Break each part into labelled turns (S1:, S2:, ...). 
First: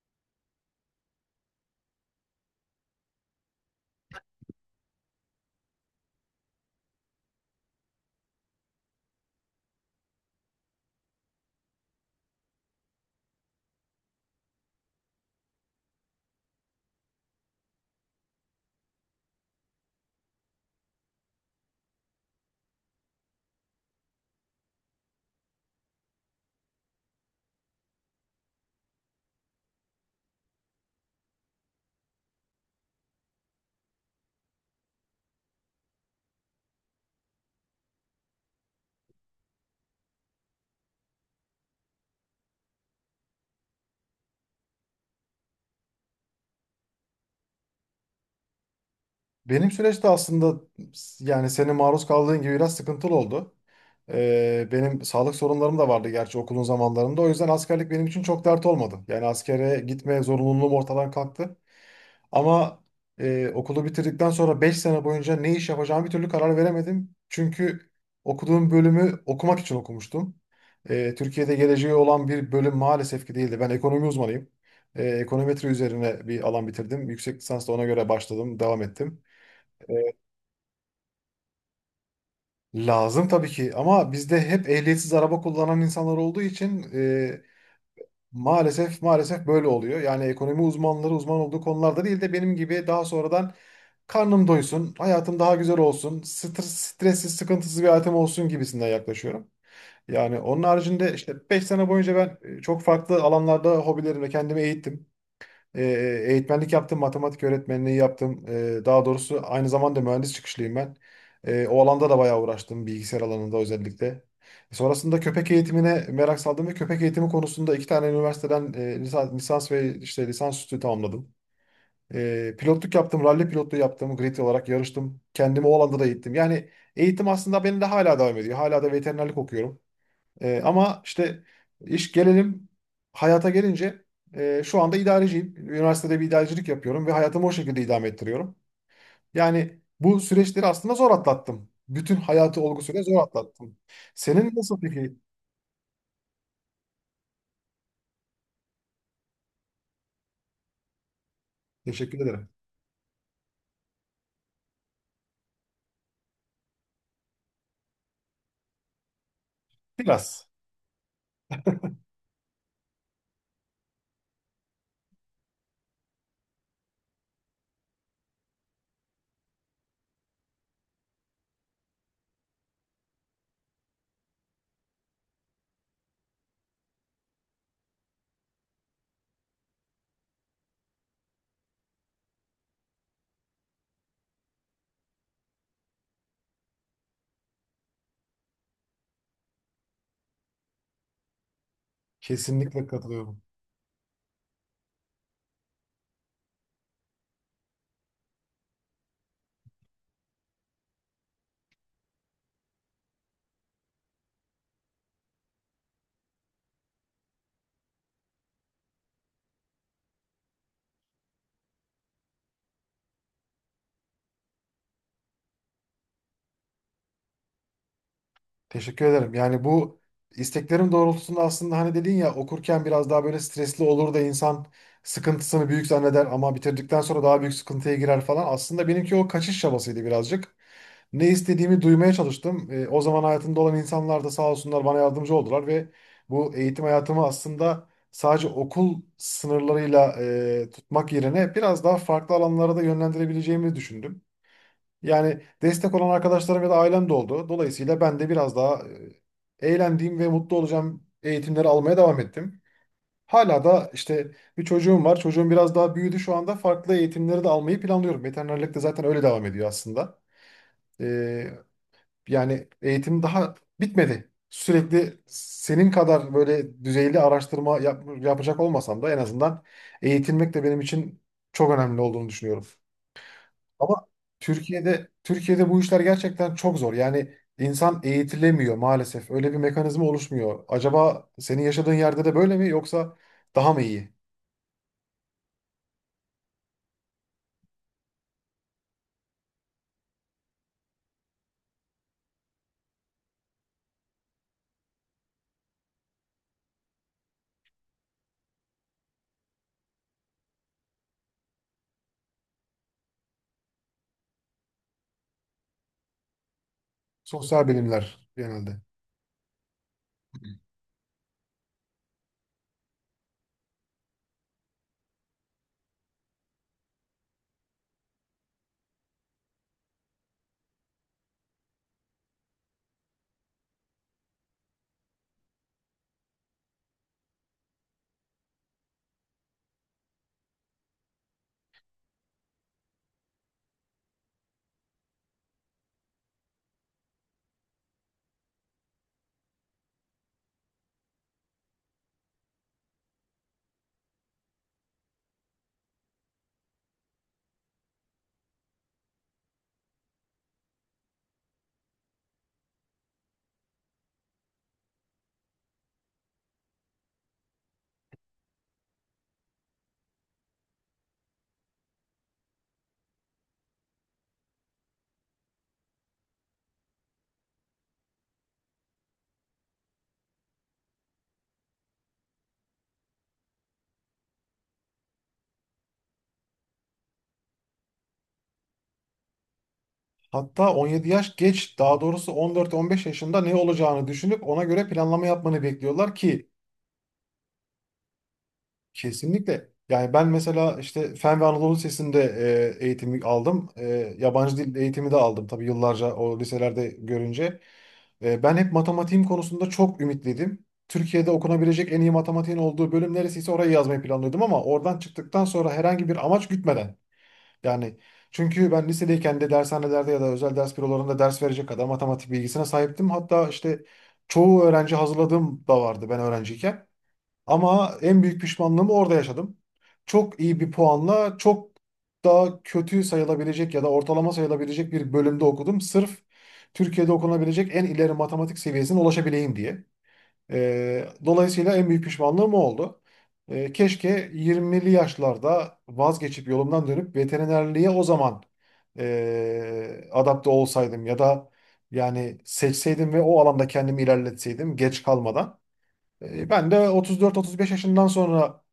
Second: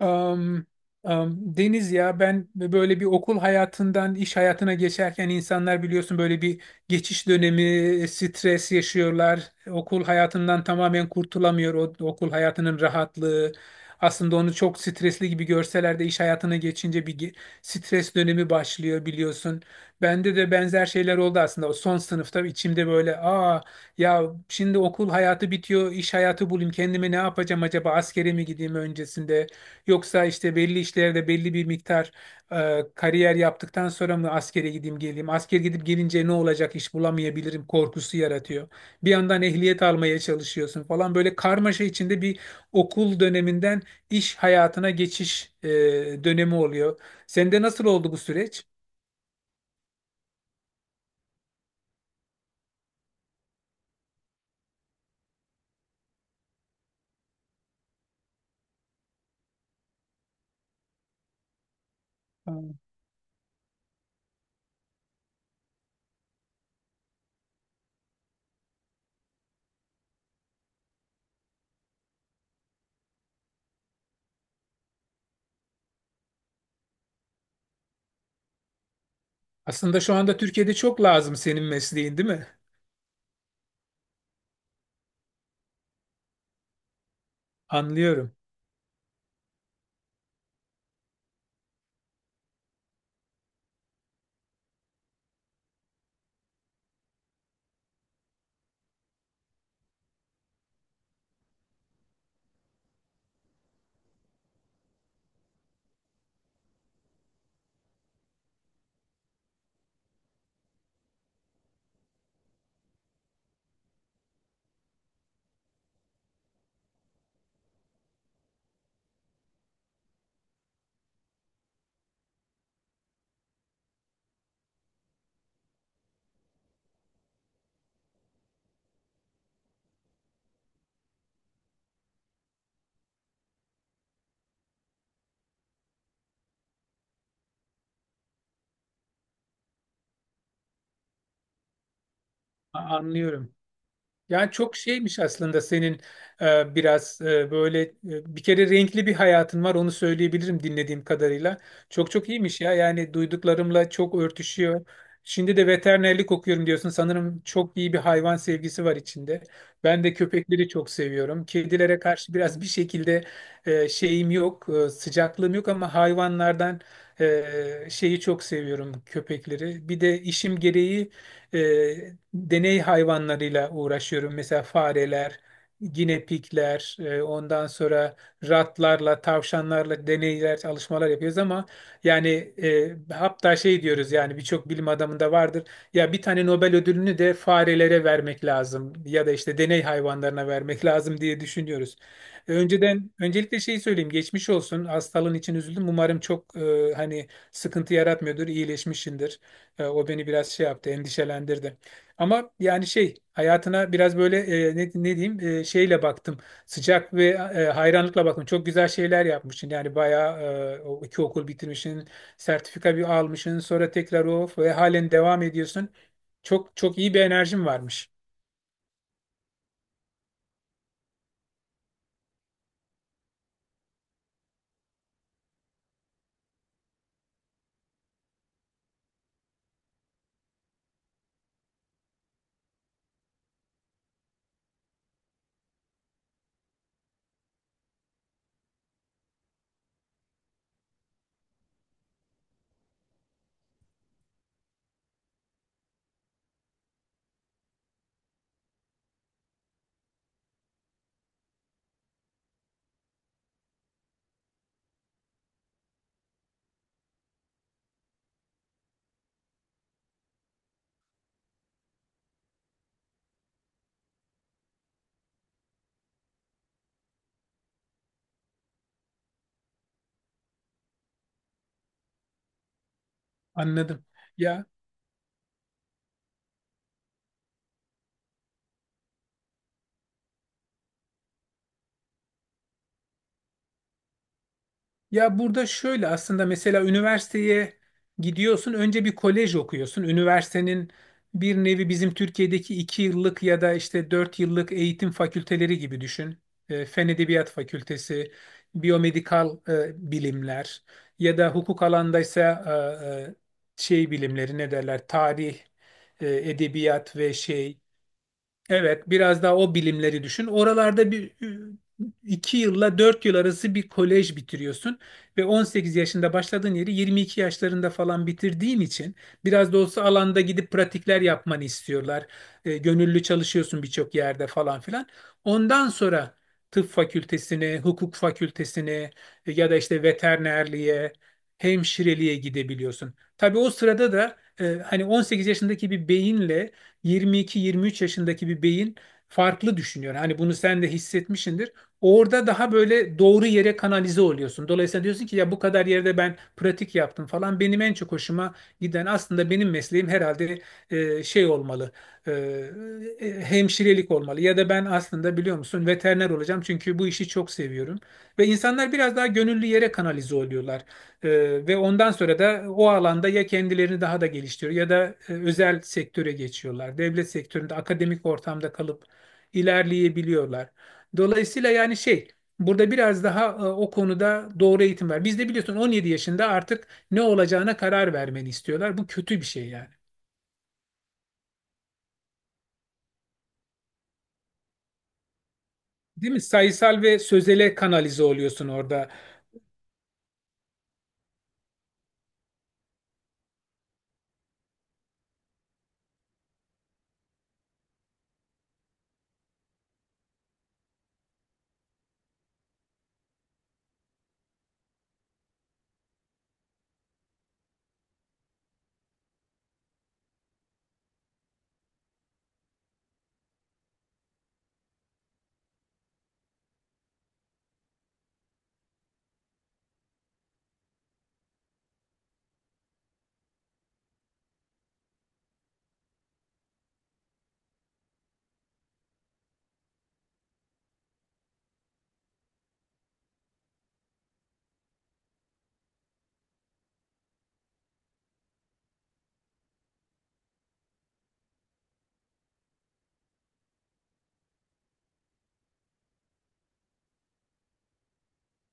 S1: Am, Deniz, ya ben böyle bir okul hayatından iş hayatına geçerken insanlar, biliyorsun, böyle bir geçiş dönemi stres yaşıyorlar. Okul hayatından tamamen kurtulamıyor o okul hayatının rahatlığı. Aslında onu çok stresli gibi görseler de iş hayatına geçince bir stres dönemi başlıyor, biliyorsun. Bende de benzer şeyler oldu aslında. O son sınıfta içimde böyle, ya, şimdi okul hayatı bitiyor, iş hayatı bulayım. Kendime ne yapacağım acaba? Askere mi gideyim öncesinde? Yoksa işte belli işlerde belli bir miktar kariyer yaptıktan sonra mı askere gideyim geleyim? Asker gidip gelince ne olacak, iş bulamayabilirim korkusu yaratıyor. Bir yandan ehliyet almaya çalışıyorsun falan, böyle karmaşa içinde bir okul döneminden iş hayatına geçiş dönemi oluyor. Sende nasıl oldu bu süreç?
S2: Benim süreçte aslında yani senin maruz kaldığın gibi biraz sıkıntılı oldu. Benim sağlık sorunlarım da vardı gerçi okulun zamanlarında. O yüzden askerlik benim için çok dert olmadı. Yani askere gitme zorunluluğum ortadan kalktı.
S1: Hmm.
S2: Ama okulu bitirdikten sonra 5 sene boyunca ne iş yapacağımı bir türlü karar veremedim. Çünkü okuduğum bölümü okumak için okumuştum. Türkiye'de geleceği olan bir bölüm maalesef ki değildi. Ben ekonomi uzmanıyım. Ekonometri üzerine bir alan bitirdim. Yüksek lisans da ona göre başladım, devam ettim.
S1: Aslında şu anda Türkiye'de çok lazım senin mesleğin, değil mi?
S2: Lazım tabii ki ama bizde hep ehliyetsiz araba kullanan insanlar olduğu için
S1: Anlıyorum.
S2: maalesef maalesef böyle oluyor. Yani ekonomi uzmanları uzman olduğu konularda değil de benim gibi daha sonradan karnım doysun, hayatım daha güzel olsun, stres, stressiz, sıkıntısız bir hayatım olsun gibisinden yaklaşıyorum. Yani onun haricinde işte 5 sene boyunca ben çok farklı alanlarda hobilerimle kendimi eğittim. E, eğitmenlik yaptım, matematik öğretmenliği yaptım. Daha doğrusu aynı zamanda mühendis çıkışlıyım ben. O alanda da bayağı uğraştım, bilgisayar alanında özellikle. Sonrasında köpek eğitimine merak saldım ve köpek eğitimi konusunda 2 tane üniversiteden lisans ve işte lisansüstü tamamladım. Pilotluk yaptım, ralli pilotluğu yaptım, grid olarak yarıştım. Kendimi o alanda da eğittim. Yani eğitim aslında benim de hala devam ediyor. Hala da veterinerlik okuyorum. Ama işte iş gelelim hayata gelince şu anda idareciyim. Üniversitede bir idarecilik yapıyorum ve hayatımı o şekilde idame ettiriyorum. Yani bu süreçleri aslında zor atlattım. Bütün hayatı olgusuyla zor
S1: Anlıyorum.
S2: atlattım.
S1: Yani
S2: Senin
S1: çok
S2: nasıl peki?
S1: şeymiş aslında, senin biraz böyle bir kere renkli bir hayatın var, onu söyleyebilirim dinlediğim kadarıyla. Çok
S2: Teşekkür
S1: çok
S2: ederim.
S1: iyiymiş ya, yani duyduklarımla çok örtüşüyor. Şimdi de veterinerlik okuyorum diyorsun. Sanırım çok iyi bir hayvan sevgisi var içinde. Ben de
S2: Biraz.
S1: köpekleri çok seviyorum. Kedilere karşı biraz bir şekilde şeyim yok, sıcaklığım yok ama hayvanlardan, şeyi çok seviyorum, köpekleri. Bir de işim gereği e, deney hayvanlarıyla uğraşıyorum. Mesela fareler, ginepikler, ondan sonra ratlarla, tavşanlarla deneyler, çalışmalar yapıyoruz ama yani, hatta şey diyoruz, yani birçok bilim adamında vardır. Ya bir tane Nobel ödülünü de farelere vermek lazım ya da işte deney hayvanlarına vermek lazım diye düşünüyoruz.
S2: Kesinlikle
S1: Önceden
S2: katılıyorum.
S1: öncelikle şeyi söyleyeyim, geçmiş olsun hastalığın için, üzüldüm, umarım çok hani sıkıntı yaratmıyordur, iyileşmişsindir. O beni biraz şey yaptı, endişelendirdi. Ama yani şey hayatına biraz böyle, ne diyeyim, şeyle baktım. Sıcak ve hayranlıkla baktım. Çok güzel şeyler yapmışsın. Yani bayağı, o iki okul bitirmişsin, sertifika bir almışsın, sonra tekrar o ve halen devam ediyorsun. Çok çok iyi bir enerjin varmış.
S2: Teşekkür ederim. Yani bu isteklerim doğrultusunda aslında hani dedin ya okurken biraz daha böyle stresli olur da insan sıkıntısını büyük zanneder ama bitirdikten sonra daha büyük sıkıntıya girer falan. Aslında benimki o kaçış çabasıydı birazcık. Ne istediğimi duymaya çalıştım. O zaman hayatımda olan insanlar da sağ olsunlar bana yardımcı oldular ve bu eğitim hayatımı aslında sadece okul sınırlarıyla tutmak yerine biraz daha farklı alanlara da yönlendirebileceğimi düşündüm. Yani destek olan arkadaşlarım ya da ailem de oldu. Dolayısıyla ben de biraz daha eğlendiğim ve mutlu olacağım eğitimleri almaya devam ettim. Hala da işte bir çocuğum var. Çocuğum biraz daha büyüdü şu anda. Farklı eğitimleri de almayı planlıyorum. Veterinerlik de zaten öyle devam ediyor aslında. E, yani eğitim daha bitmedi. Sürekli senin kadar böyle düzeyli araştırma yapacak olmasam da en azından eğitilmek de benim için çok önemli olduğunu düşünüyorum.
S1: Anladım.
S2: Ama
S1: Ya
S2: Türkiye'de bu işler gerçekten çok zor. Yani insan eğitilemiyor maalesef. Öyle bir mekanizma oluşmuyor. Acaba senin yaşadığın yerde de böyle mi yoksa daha mı iyi?
S1: Ya burada şöyle aslında, mesela üniversiteye gidiyorsun, önce bir kolej okuyorsun. Üniversitenin bir nevi bizim Türkiye'deki 2 yıllık ya da işte 4 yıllık eğitim fakülteleri gibi düşün. Fen Edebiyat Fakültesi, biyomedikal bilimler ya da hukuk alandaysa e, e, şey bilimleri ne derler, tarih, edebiyat ve
S2: Sosyal
S1: şey.
S2: bilimler genelde.
S1: Evet, biraz daha o bilimleri düşün. Oralarda bir 2 yılla 4 yıl arası bir kolej bitiriyorsun ve 18 yaşında başladığın yeri 22 yaşlarında falan bitirdiğin için biraz da olsa alanda gidip pratikler yapmanı istiyorlar. Gönüllü çalışıyorsun birçok yerde falan filan. Ondan sonra tıp fakültesine, hukuk fakültesine ya da işte veterinerliğe, hemşireliğe gidebiliyorsun. Tabii o sırada da hani 18 yaşındaki bir beyinle 22-23 yaşındaki bir beyin farklı düşünüyor. Hani bunu sen de hissetmişsindir. Orada daha böyle doğru yere kanalize oluyorsun. Dolayısıyla diyorsun ki ya, bu kadar yerde ben pratik yaptım falan. Benim en çok hoşuma giden, aslında benim mesleğim herhalde şey olmalı. e, Hemşirelik olmalı. Ya da ben aslında, biliyor musun, veteriner olacağım çünkü bu işi çok seviyorum. Ve insanlar biraz daha gönüllü yere kanalize oluyorlar. Ve ondan sonra da o alanda ya kendilerini daha da geliştiriyor ya da özel sektöre geçiyorlar. Devlet sektöründe akademik ortamda kalıp ilerleyebiliyorlar. Dolayısıyla, yani şey, burada biraz daha o konuda doğru eğitim var. Bizde biliyorsun 17 yaşında artık ne olacağına karar vermeni istiyorlar. Bu kötü bir şey yani.
S2: Hatta 17 yaş geç, daha doğrusu 14-15 yaşında ne olacağını düşünüp ona göre planlama yapmanı bekliyorlar
S1: Değil mi?
S2: ki.
S1: Sayısal ve sözele kanalize oluyorsun orada.
S2: Kesinlikle. Yani ben mesela işte Fen ve Anadolu Lisesi'nde eğitimi aldım. Yabancı dil eğitimi de aldım tabii yıllarca o liselerde görünce. Ben hep matematiğim konusunda çok ümitliydim. Türkiye'de okunabilecek en iyi matematiğin olduğu bölüm neresiyse orayı yazmayı planlıyordum ama oradan çıktıktan sonra herhangi bir amaç gütmeden. Yani çünkü ben lisedeyken de dershanelerde ya da özel ders bürolarında ders verecek kadar matematik bilgisine sahiptim. Hatta işte çoğu öğrenci hazırladığım da vardı ben öğrenciyken. Ama en büyük pişmanlığımı orada yaşadım. Çok iyi bir puanla çok daha kötü sayılabilecek ya da ortalama sayılabilecek bir bölümde okudum. Sırf Türkiye'de okunabilecek en ileri matematik seviyesine ulaşabileyim diye. Dolayısıyla en büyük pişmanlığım o oldu. Keşke 20'li yaşlarda vazgeçip yolumdan dönüp veterinerliğe o zaman adapte olsaydım ya da yani seçseydim ve o alanda kendimi ilerletseydim geç kalmadan. Ben de 34-35 yaşından sonra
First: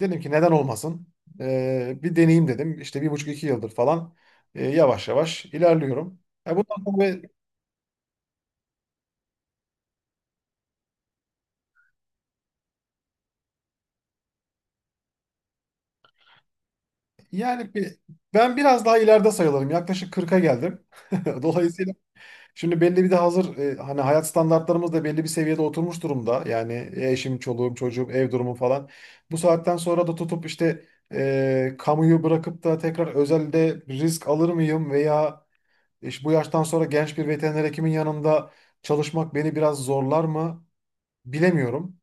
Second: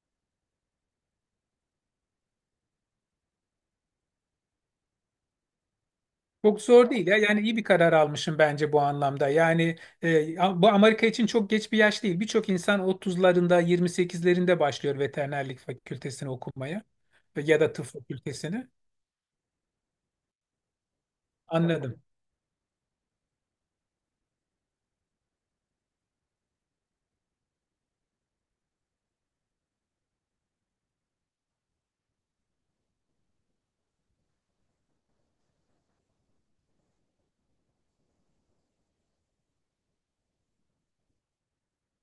S2: dedim ki neden olmasın? Bir deneyeyim dedim. İşte bir buçuk iki yıldır falan yavaş yavaş ilerliyorum.
S1: Çok
S2: Bundan
S1: zor değil ya.
S2: sonra
S1: Yani iyi bir karar almışım bence bu anlamda. Yani e, bu Amerika için çok geç bir yaş değil. Birçok insan 30'larında, 28'lerinde başlıyor veterinerlik fakültesini okumaya ya
S2: yani
S1: da tıp
S2: bir, ben
S1: fakültesini.
S2: biraz daha ileride sayılırım. Yaklaşık 40'a geldim. Dolayısıyla
S1: Anladım.
S2: şimdi belli bir de hazır hani hayat standartlarımız da belli bir seviyede oturmuş durumda. Yani eşim, çoluğum, çocuğum, ev durumu falan. Bu saatten sonra da tutup işte kamuyu bırakıp da tekrar özelde risk alır mıyım veya İşte bu yaştan sonra genç bir veteriner hekimin yanında çalışmak beni biraz zorlar mı bilemiyorum.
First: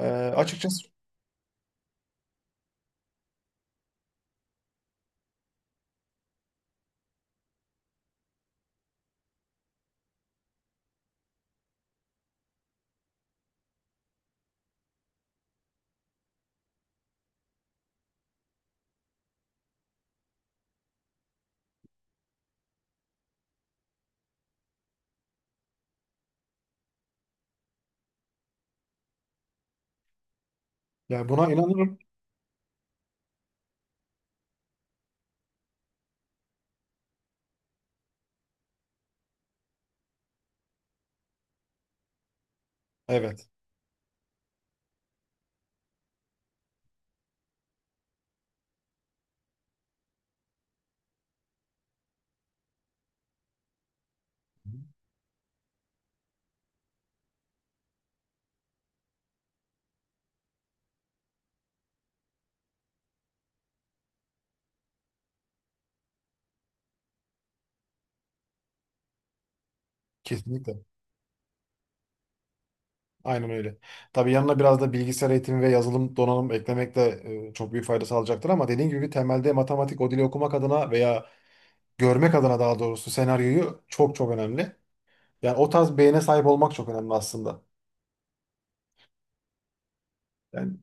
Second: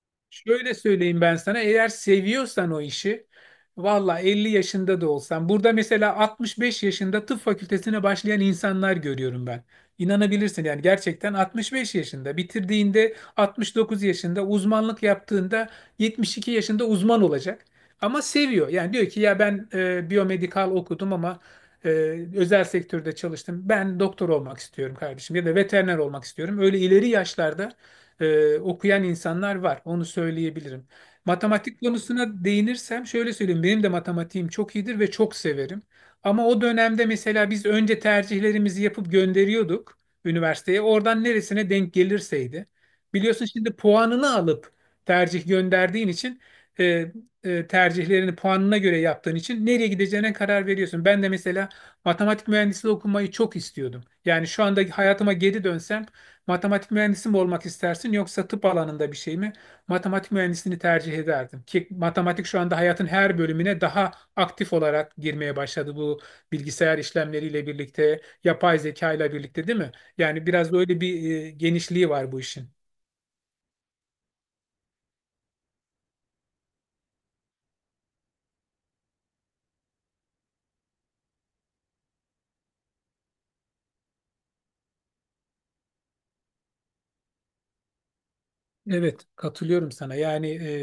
S2: Ee,
S1: Şöyle
S2: açıkçası
S1: söyleyeyim, ben sana, eğer seviyorsan o işi, valla 50 yaşında da olsan, burada mesela 65 yaşında tıp fakültesine başlayan insanlar görüyorum ben. İnanabilirsin yani, gerçekten 65 yaşında bitirdiğinde, 69 yaşında uzmanlık yaptığında, 72 yaşında uzman olacak. Ama seviyor yani, diyor ki ya, ben biyomedikal okudum ama e, özel sektörde çalıştım, ben doktor olmak istiyorum kardeşim ya da veteriner olmak istiyorum. Öyle ileri yaşlarda okuyan insanlar var. Onu söyleyebilirim.
S2: yani buna
S1: Matematik
S2: inanırım.
S1: konusuna değinirsem şöyle söyleyeyim. Benim de matematiğim çok iyidir ve çok severim. Ama o dönemde mesela biz önce tercihlerimizi yapıp gönderiyorduk üniversiteye. Oradan neresine denk gelirseydi. Biliyorsun
S2: Evet.
S1: şimdi puanını alıp tercih gönderdiğin için e, tercihlerini puanına göre yaptığın için nereye gideceğine karar veriyorsun. Ben de mesela matematik mühendisliği okumayı çok istiyordum. Yani şu anda hayatıma geri dönsem, matematik mühendisi mi olmak istersin yoksa tıp alanında bir şey mi? Matematik mühendisliğini tercih ederdim. Ki matematik şu anda hayatın her bölümüne daha aktif olarak girmeye başladı, bu bilgisayar işlemleriyle birlikte, yapay zeka ile birlikte, değil mi? Yani biraz da
S2: Kesinlikle.
S1: öyle bir genişliği var bu işin.
S2: Aynen öyle. Tabii yanına biraz da bilgisayar eğitimi ve yazılım donanım eklemek de çok büyük fayda sağlayacaktır ama dediğim gibi temelde matematik o dili okumak adına veya görmek adına daha doğrusu senaryoyu çok çok önemli. Yani o tarz beyne sahip olmak çok önemli aslında.
S1: Evet, katılıyorum sana. Yani
S2: Yani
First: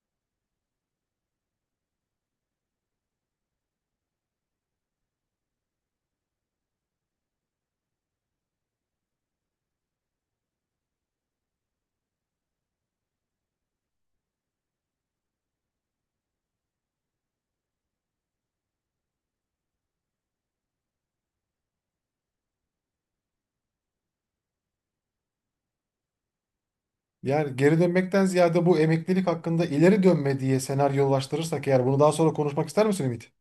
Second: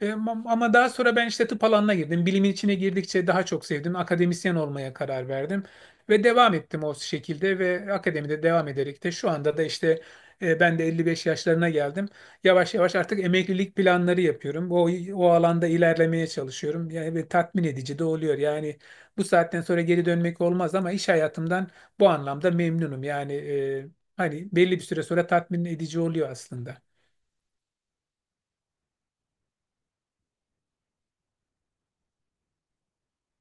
S1: ama daha sonra ben işte tıp alanına girdim. Bilimin içine girdikçe daha çok sevdim. Akademisyen olmaya karar verdim ve devam ettim o şekilde ve akademide devam ederek de şu anda da işte ben de 55 yaşlarına geldim. Yavaş yavaş artık emeklilik planları yapıyorum. O alanda ilerlemeye çalışıyorum. Yani ve tatmin edici de oluyor. Yani bu saatten sonra geri dönmek olmaz ama iş hayatımdan bu anlamda memnunum. Yani hani belli bir süre sonra tatmin edici oluyor aslında.
S2: Yani geri dönmekten ziyade bu emeklilik hakkında ileri dönme diye senaryolaştırırsak eğer bunu daha sonra konuşmak ister misin Ümit?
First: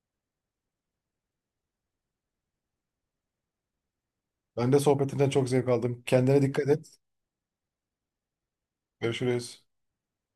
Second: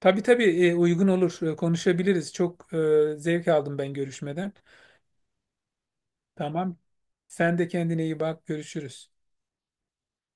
S1: Tabii tabii, uygun olur. Konuşabiliriz. Çok zevk aldım ben görüşmeden.
S2: Ben de sohbetinden çok zevk aldım. Kendine dikkat
S1: Tamam.
S2: et.
S1: Sen de kendine iyi bak. Görüşürüz.
S2: Görüşürüz.